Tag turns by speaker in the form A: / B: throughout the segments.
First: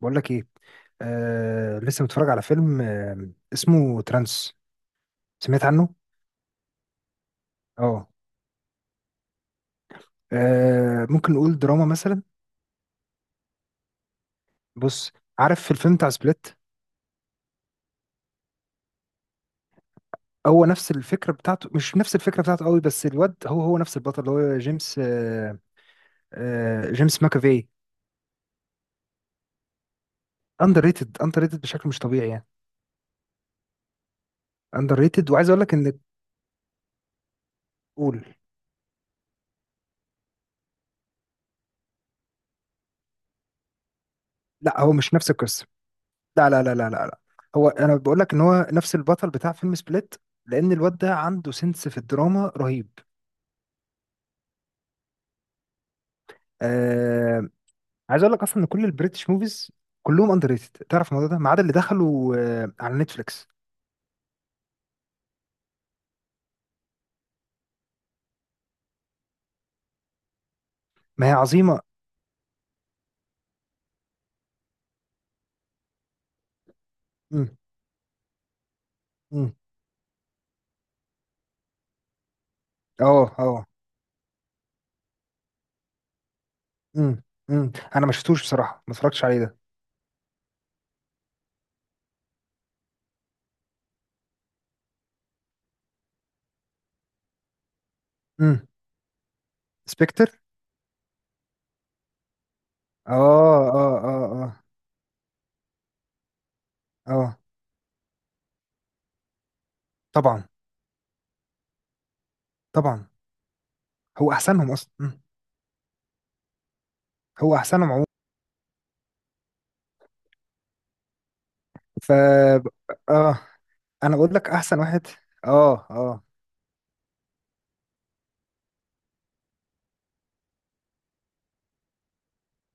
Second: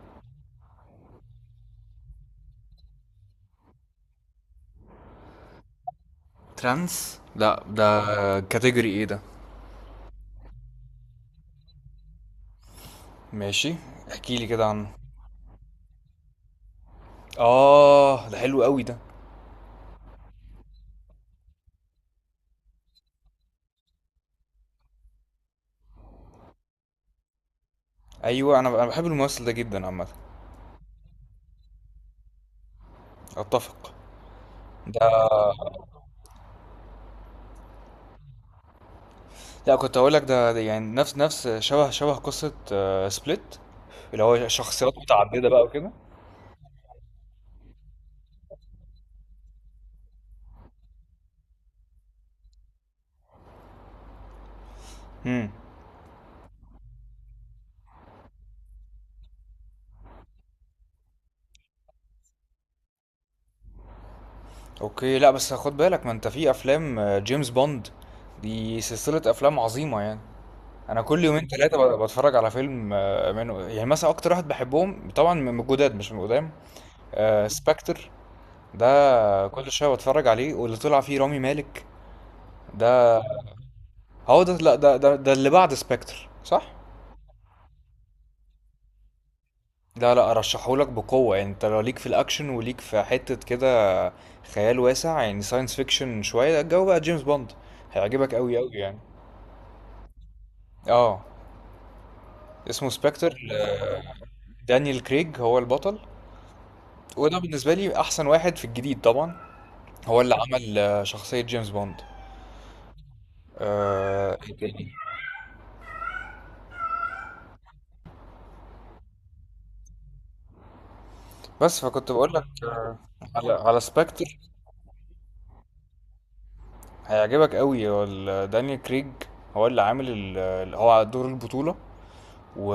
A: بقول لك ايه؟ لسه متفرج على فيلم اسمه ترانس. سمعت عنه؟
B: ترانس، لا.
A: اه.
B: ده كاتيجوري ايه ده؟
A: ممكن نقول دراما مثلا.
B: ماشي. احكي لي كده عنه.
A: بص. عارف في الفيلم بتاع سبليت؟
B: اه، ده حلو قوي ده.
A: هو نفس الفكره بتاعته، مش نفس الفكره بتاعته قوي، بس الواد هو هو نفس البطل اللي هو جيمس جيمس ماكافي.
B: ايوه، انا بحب الممثل ده جدا عامه.
A: اندر ريتد، اندر ريتد بشكل مش طبيعي يعني.
B: اتفق.
A: اندر
B: ده.
A: ريتد. وعايز اقول لك ان... قول.
B: لا، كنت اقول لك ده يعني نفس شبه قصه سبليت، اللي هو
A: لا،
B: شخصيات
A: هو مش نفس
B: متعدده بقى
A: القصه.
B: وكده.
A: لا لا لا لا لا لا. هو انا بقول لك ان هو نفس البطل بتاع فيلم سبليت. لان الواد ده عنده سنس في الدراما رهيب.
B: امم
A: آه. عايز اقول لك اصلا ان كل البريتش موفيز كلهم اندر ريتد، تعرف الموضوع ده، ما عدا اللي دخلوا على نتفليكس.
B: اوكي. لا بس خد بالك، ما انت في افلام جيمس بوند، دي سلسله افلام عظيمه يعني. انا كل
A: ما هي
B: يومين
A: عظيمه.
B: 3 بتفرج على فيلم منه، يعني مثلا اكتر واحد بحبهم طبعا من الجداد مش من القدام. آه،
A: امم.
B: سبكتر ده.
A: امم.
B: كل شويه بتفرج عليه، واللي طلع فيه رامي مالك
A: اه
B: ده.
A: اه.
B: هو ده؟ لا، ده اللي بعد سبكتر، صح؟
A: امم انا ما شفتوش بصراحه، ما اتفرجتش عليه ده.
B: لا، لا، ارشحهولك بقوه، يعني انت لو ليك في الاكشن وليك في حته كده، خيال واسع، يعني ساينس فيكشن شويه الجو بقى جيمس بوند، هيعجبك قوي
A: امم.
B: قوي يعني.
A: سبكتر.
B: اه، اسمه
A: اه
B: سبكتر.
A: اه اه اه
B: دانيال كريج هو البطل، وده
A: اه.
B: بالنسبه لي احسن واحد في الجديد طبعا. هو اللي
A: طبعا.
B: عمل شخصيه جيمس بوند.
A: طبعا. هو
B: آه.
A: احسنهم اصلا هو احسنهم عموما.
B: بس فكنت
A: ف
B: بقول لك
A: اه.
B: على
A: انا بقول
B: سبكتر.
A: لك احسن واحد. اه اه.
B: هيعجبك قوي. هو دانيال كريج، هو اللي عامل هو على دور البطولة. و...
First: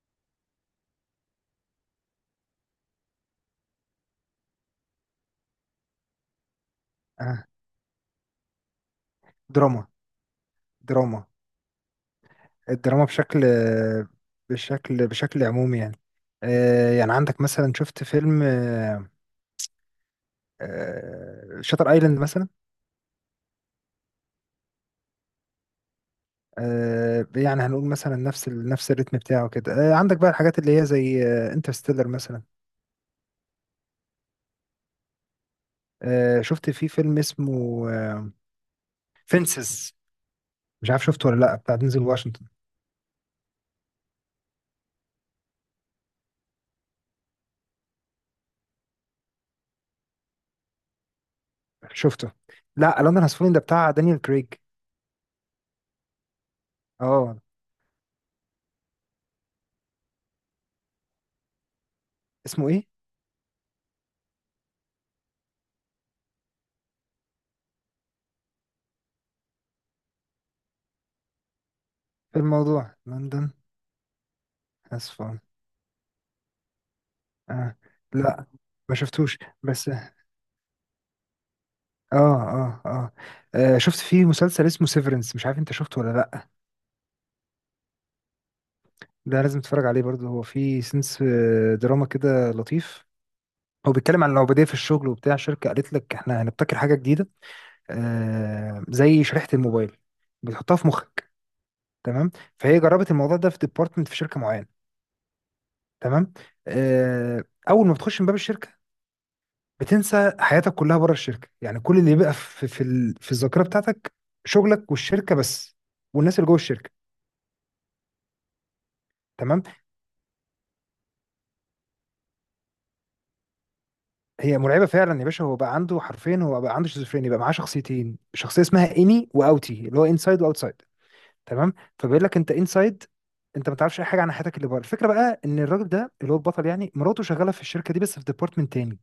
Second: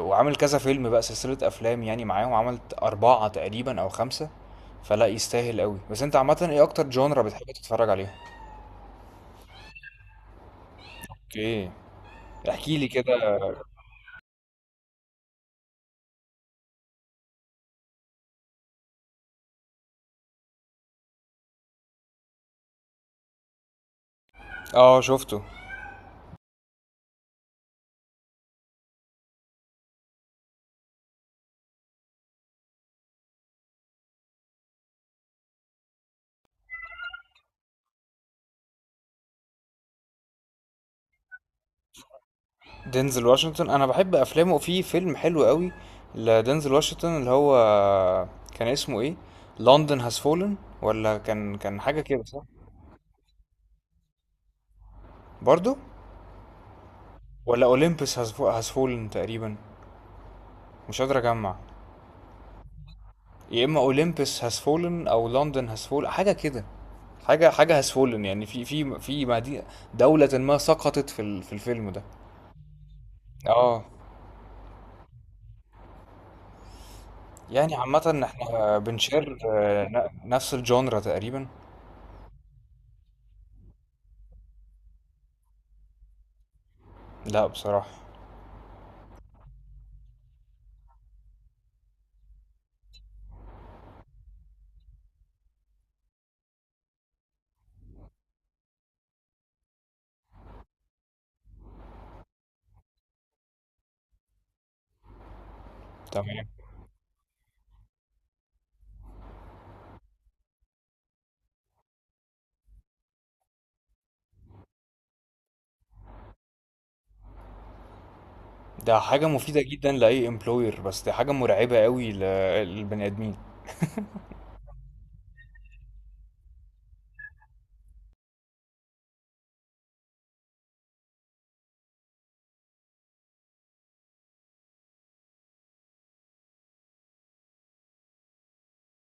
B: وعامل كذا فيلم بقى، سلسلة أفلام، يعني معاهم عملت أربعة تقريبا أو خمسة، فلا يستاهل قوي. بس أنت عامة إيه أكتر جونرا
A: آه.
B: بتحب تتفرج عليها؟
A: دراما. دراما.
B: أوكي. احكي لي
A: الدراما
B: كده.
A: بشكل بشكل عمومي يعني. يعني عندك مثلا، شفت فيلم شاتر ايلاند مثلا؟
B: اه، شفته.
A: يعني هنقول مثلا نفس نفس الريتم بتاعه كده. عندك بقى الحاجات اللي هي زي انترستيلر مثلا. شفت في فيلم اسمه فينسز؟ مش عارف شفته ولا لا، بتاع دينزل واشنطن.
B: دينزل واشنطن انا بحب افلامه، في فيلم حلو قوي لدينزل واشنطن، اللي هو كان اسمه ايه؟ لندن هاز فولن، ولا كان حاجه كده،
A: شفته.
B: صح؟
A: لا، لندن هاز فولن ده بتاع دانيال كريج.
B: برضو.
A: اه.
B: ولا اولمبس هاز فولن تقريبا، مش قادر اجمع.
A: اسمه ايه؟
B: يا اما اولمبس هاز فولن او لندن هاز فولن، حاجه كده. حاجه هاز فولن، يعني في مدينه، دوله ما سقطت في في الفيلم ده.
A: في الموضوع لندن
B: اه.
A: هاز فولن.
B: يعني
A: آه.
B: عامه
A: لا.
B: احنا
A: ما
B: بنشير
A: شفتوش بس.
B: نفس الجونرا تقريبا.
A: اه اه اه. شفت فيه مسلسل اسمه سيفرنس؟ مش عارف انت شفته ولا لأ.
B: لا بصراحه.
A: ده لازم تتفرج عليه برضه، هو فيه سنس دراما كده لطيف. هو بيتكلم عن العبودية في الشغل، وبتاع شركة قالت لك احنا هنبتكر حاجة جديدة زي شريحة الموبايل، بتحطها في مخك. تمام. فهي جربت الموضوع ده في ديبارتمنت في شركة معينة. تمام.
B: تمام.
A: آه. أول ما بتخش من باب الشركة بتنسى حياتك كلها بره الشركة، يعني كل اللي بيبقى في الذاكرة بتاعتك شغلك والشركة بس، والناس اللي جوه الشركة.
B: ده حاجه مفيده
A: تمام.
B: جدا لاي امبلوير، بس دي حاجه مرعبه قوي للبني ادمين.
A: هي مرعبه فعلا يا باشا. هو بقى عنده حرفين، هو بقى عنده شيزوفرينيا، بقى معاه شخصيتين، شخصيه اسمها اني واوتي اللي هو انسايد واوتسايد. تمام. فبيقول لك انت انسايد، انت ما تعرفش اي حاجه عن حياتك اللي بره. الفكره بقى ان الراجل ده اللي هو البطل، يعني مراته شغاله في الشركه دي بس في ديبارتمنت تاني.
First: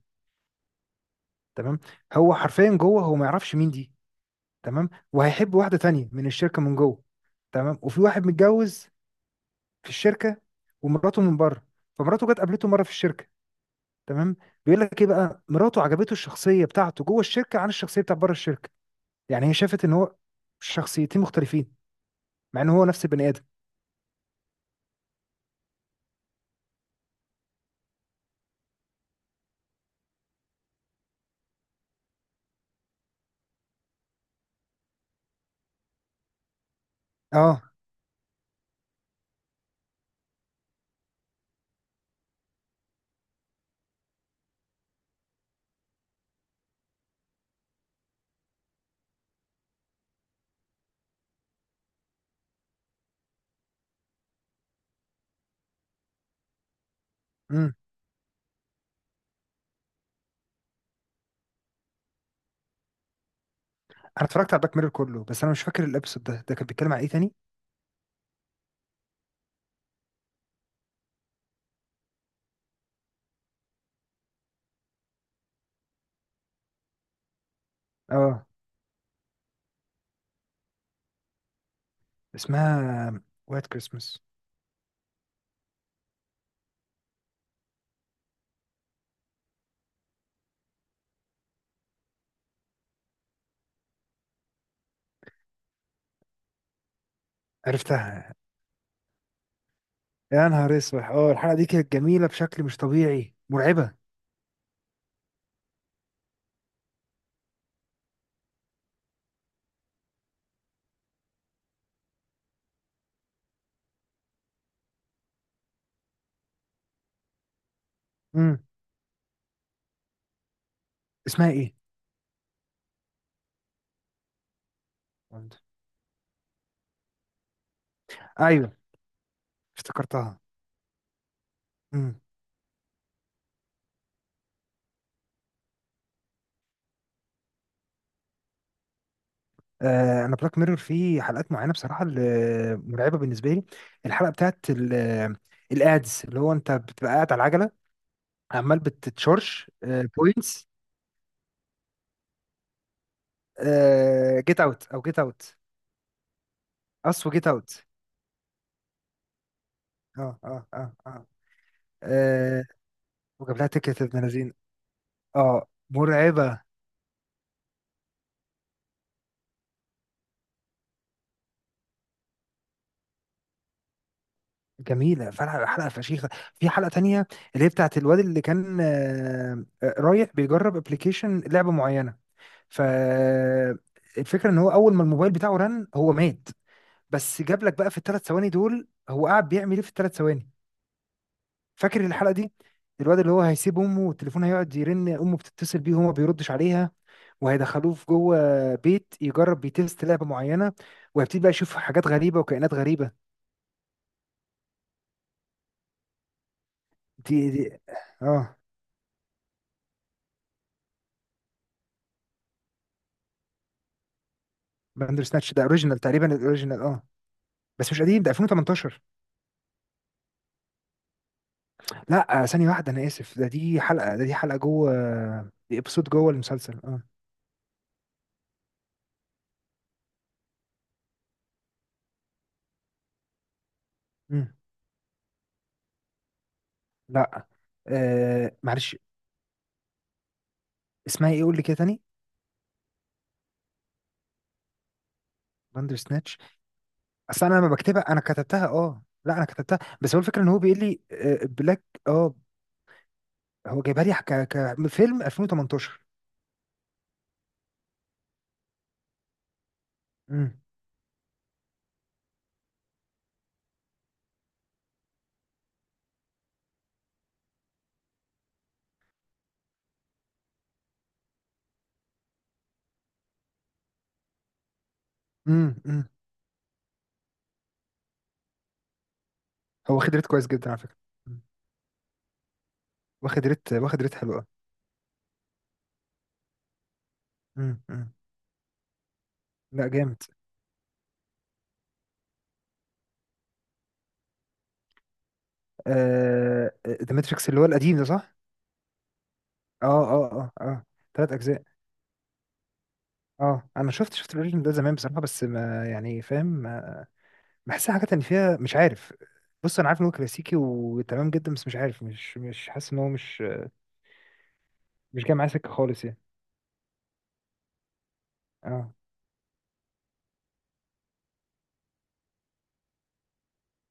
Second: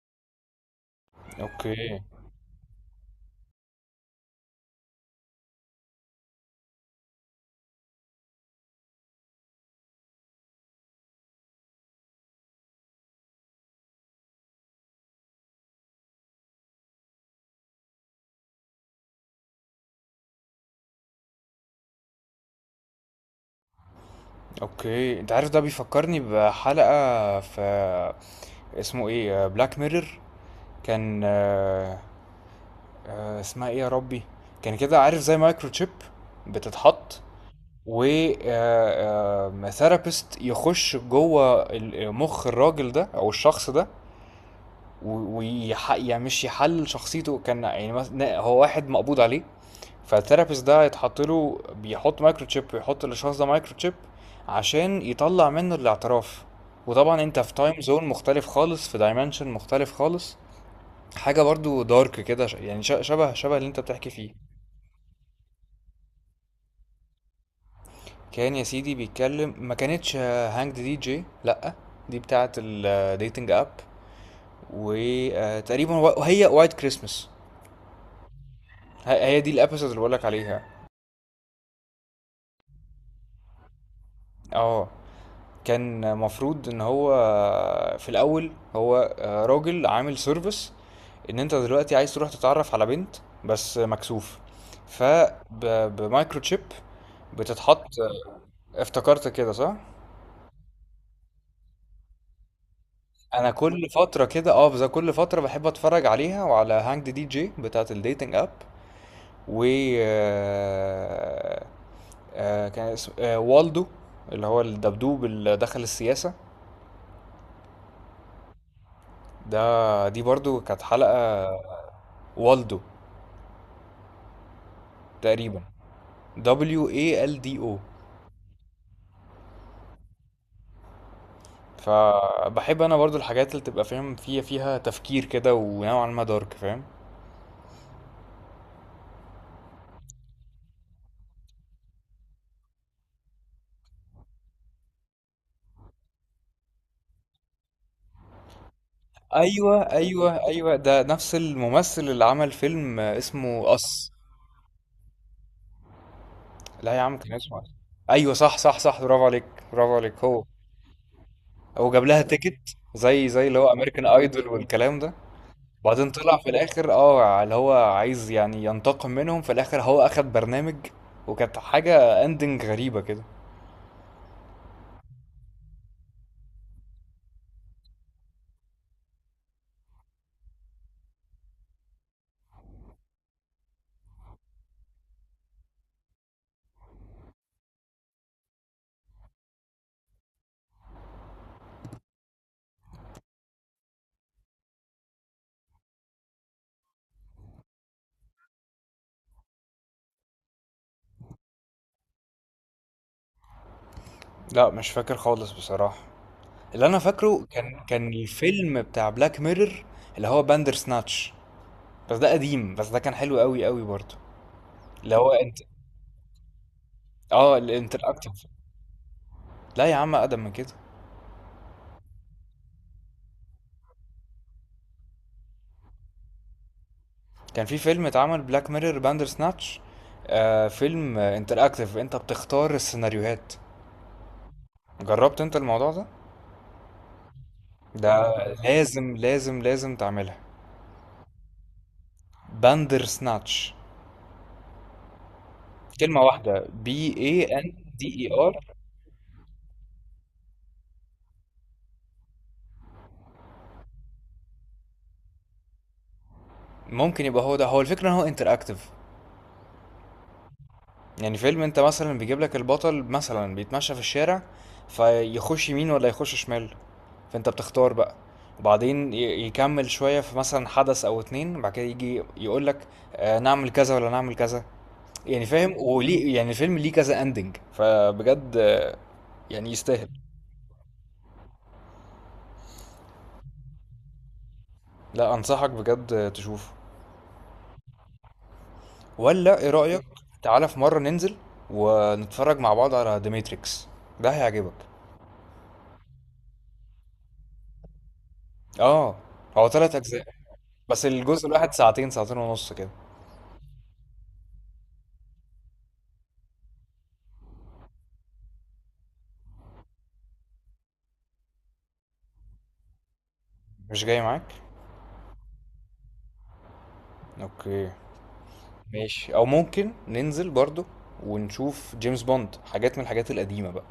A: تمام.
B: اوكي.
A: هو حرفيا جوه هو ما يعرفش مين دي. تمام. وهيحب واحده تانية من الشركه من جوه. تمام. وفي واحد متجوز في الشركه ومراته من بره، فمراته جت قابلته مره في الشركه. تمام. بيقول لك ايه بقى، مراته عجبته الشخصيه بتاعته جوه الشركه عن الشخصيه بتاعت بره الشركه. يعني هي شافت ان هو شخصيتين مختلفين، مع ان هو نفس البني ادم.
B: اوكي، انت عارف ده بيفكرني بحلقة في، اسمه ايه، بلاك ميرور. كان اسمها ايه يا ربي؟ كان كده، عارف، زي مايكرو تشيب بتتحط،
A: اه.
B: و ثيرابيست يخش جوه مخ الراجل ده او الشخص ده، ويح، يعني مش يحل شخصيته، كان يعني مثلا هو واحد مقبوض عليه، فالثيرابيست ده يتحط له، بيحط مايكرو تشيب، ويحط للشخص ده مايكرو تشيب عشان يطلع منه الاعتراف. وطبعا انت في
A: امم.
B: تايم زون مختلف خالص، في دايمنشن مختلف خالص. حاجة برضو دارك كده، يعني شبه اللي انت بتحكي
A: انا
B: فيه.
A: اتفرجت على الباك ميرور كله بس انا مش فاكر الابيسود ده. كان بيتكلم عن ايه تاني؟
B: كان يا سيدي بيتكلم، ما كانتش هانجد دي جي، لأ، دي بتاعة الديتنج اب، وتقريبا هي وايت كريسمس.
A: اه.
B: هي دي الابيسود اللي بقولك عليها.
A: اسمها وايت كريسمس.
B: اه. كان مفروض ان هو في الاول، هو راجل عامل سيرفيس، ان انت دلوقتي عايز تروح تتعرف على بنت بس مكسوف، فبمايكرو تشيب بتتحط
A: عرفتها.
B: افتكرت كده صح؟
A: يا نهار اسود، اه الحلقه دي كانت جميله بشكل مش طبيعي،
B: انا كل
A: مرعبه.
B: فتره كده اه، بس كل فتره بحب اتفرج عليها وعلى هانج دي جي بتاعه الديتنج اب. و آه، آه، كان اسمه والدو، اللي هو الدبدوب اللي دخل السياسه
A: امم.
B: ده. دي برضو كانت حلقه،
A: اسمها ايه؟
B: والدو تقريبا، Waldo.
A: ايوه. افتكرتها. مم.
B: فبحب انا برضو الحاجات اللي تبقى فاهم فيها تفكير كده ونوعا ما دارك، فاهم.
A: انا بلاك ميرور فيه حلقات معينه بصراحه اللي مرعبه بالنسبه لي. الحلقه بتاعت الادز، اللي هو انت بتبقى قاعد على العجله عمال بتتشارج
B: ايوه، ايوه،
A: بوينتس.
B: ايوه، ده نفس الممثل اللي عمل فيلم اسمه اس.
A: جيت اوت. او جيت اوت.
B: لا يا عم،
A: اس
B: كان
A: وجيت
B: اسمه اس.
A: اوت.
B: ايوه، صح، صح، صح، برافو عليك، برافو عليك.
A: اه
B: هو
A: اه اه اه.
B: هو جاب لها تيكت،
A: آه.
B: زي
A: وجاب
B: اللي
A: لها
B: هو
A: تكه
B: امريكان
A: ابن
B: ايدول
A: لذين.
B: والكلام ده.
A: اه،
B: بعدين طلع في
A: مرعبه.
B: الاخر، اه، اللي هو عايز يعني ينتقم منهم في الاخر، هو اخد برنامج، وكانت حاجة اندنج غريبة كده.
A: جميله فعلا حلقه فشيخه. في حلقه تانية اللي هي بتاعت الواد اللي كان رايح بيجرب ابلكيشن لعبه معينه. فالفكره ان هو اول ما الموبايل بتاعه رن هو مات. بس جاب لك بقى في الثلاث ثواني دول هو قاعد بيعمل ايه في الثلاث ثواني. فاكر الحلقه دي؟ الواد اللي هو هيسيب امه والتليفون هيقعد يرن، امه بتتصل بيه وهو ما بيردش عليها. وهيدخلوه في جوه بيت يجرب بيتست لعبه معينه. وهيبتدي بقى يشوف حاجات غريبه وكائنات غريبه.
B: لأ مش فاكر خالص بصراحة. اللي أنا فاكره
A: دي.
B: كان
A: اه.
B: الفيلم بتاع بلاك ميرور، اللي هو باندرسناتش، بس ده قديم، بس ده كان حلو أوي أوي برضه. اللي
A: باندر
B: هو
A: سناتش
B: انت،
A: ده اوريجينال تقريبا، الاوريجينال اه. بس مش قديم، ده
B: الinteractive.
A: 2018.
B: لا يا عم، أقدم من كده.
A: لا. ثانيه واحده انا اسف. ده دي حلقه جوه. دي ابسود جوه المسلسل اه.
B: كان في فيلم اتعمل، بلاك ميرور باندرسناتش، آه فيلم interactive، أنت بتختار السيناريوهات.
A: مم.
B: جربت أنت الموضوع ده؟
A: لا.
B: ده
A: معلش.
B: لازم، لازم، لازم تعملها.
A: اسمها ايه؟ قول لي كده تاني.
B: باندرسناتش،
A: باندر
B: كلمة
A: سناتش.
B: واحدة. B
A: اصل
B: A
A: انا
B: N
A: لما
B: D
A: بكتبها، انا
B: E
A: كتبتها
B: R
A: اه لا انا كتبتها، بس هو الفكره ان هو بيقول لي بلاك. اه. هو جايبها لي كفيلم 2018.
B: ممكن يبقى هو ده. هو الفكرة إن هو interactive،
A: امم
B: يعني فيلم انت مثلا بيجيب لك البطل مثلا بيتمشى في الشارع، فيخش يمين ولا يخش شمال، فانت بتختار بقى، وبعدين يكمل شوية، في مثلا حدث او اتنين، بعد كده يجي يقول لك، آه، نعمل كذا ولا نعمل كذا، يعني فاهم،
A: امم امم
B: وليه يعني الفيلم ليه كذا اندنج. فبجد يعني
A: هو
B: يستاهل.
A: واخد ريت كويس جدا على فكره. مم. واخد ريت، واخد ريت حلو قوي.
B: لا، انصحك بجد تشوفه.
A: امم امم
B: ولا ايه
A: لا،
B: رأيك؟
A: جامد.
B: تعالى في مرة ننزل ونتفرج مع بعض على ذا ماتريكس، ده هيعجبك.
A: ذا ماتريكس اللي هو القديم ده صح؟
B: اه، هو
A: اه
B: تلات اجزاء،
A: اه اه اه.
B: بس
A: ثلاث
B: الجزء
A: اجزاء.
B: الواحد ساعتين، ساعتين ونص كده.
A: اه، انا شفت الاوريجين ده زمان بصراحه، بس ما يعني فاهم. بحسها حاجات ان فيها مش عارف. بص، انا عارف ان هو كلاسيكي وتمام جدا، بس مش عارف، مش مش حاسس ان هو مش...
B: مش جاي معاك.
A: مش جاي معايا سكه خالص يعني.
B: اوكي،
A: اه.
B: ماشي، او ممكن ننزل برضو ونشوف جيمس بوند، حاجات من الحاجات القديمة بقى.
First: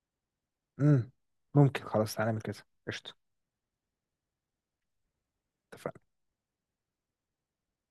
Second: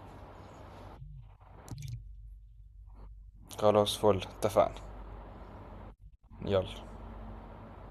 A: امم. ممكن خلاص، تعالى نعمل كده. قشطه.
B: خلاص، فل، اتفقنا.
A: اتفقنا.
B: يلا.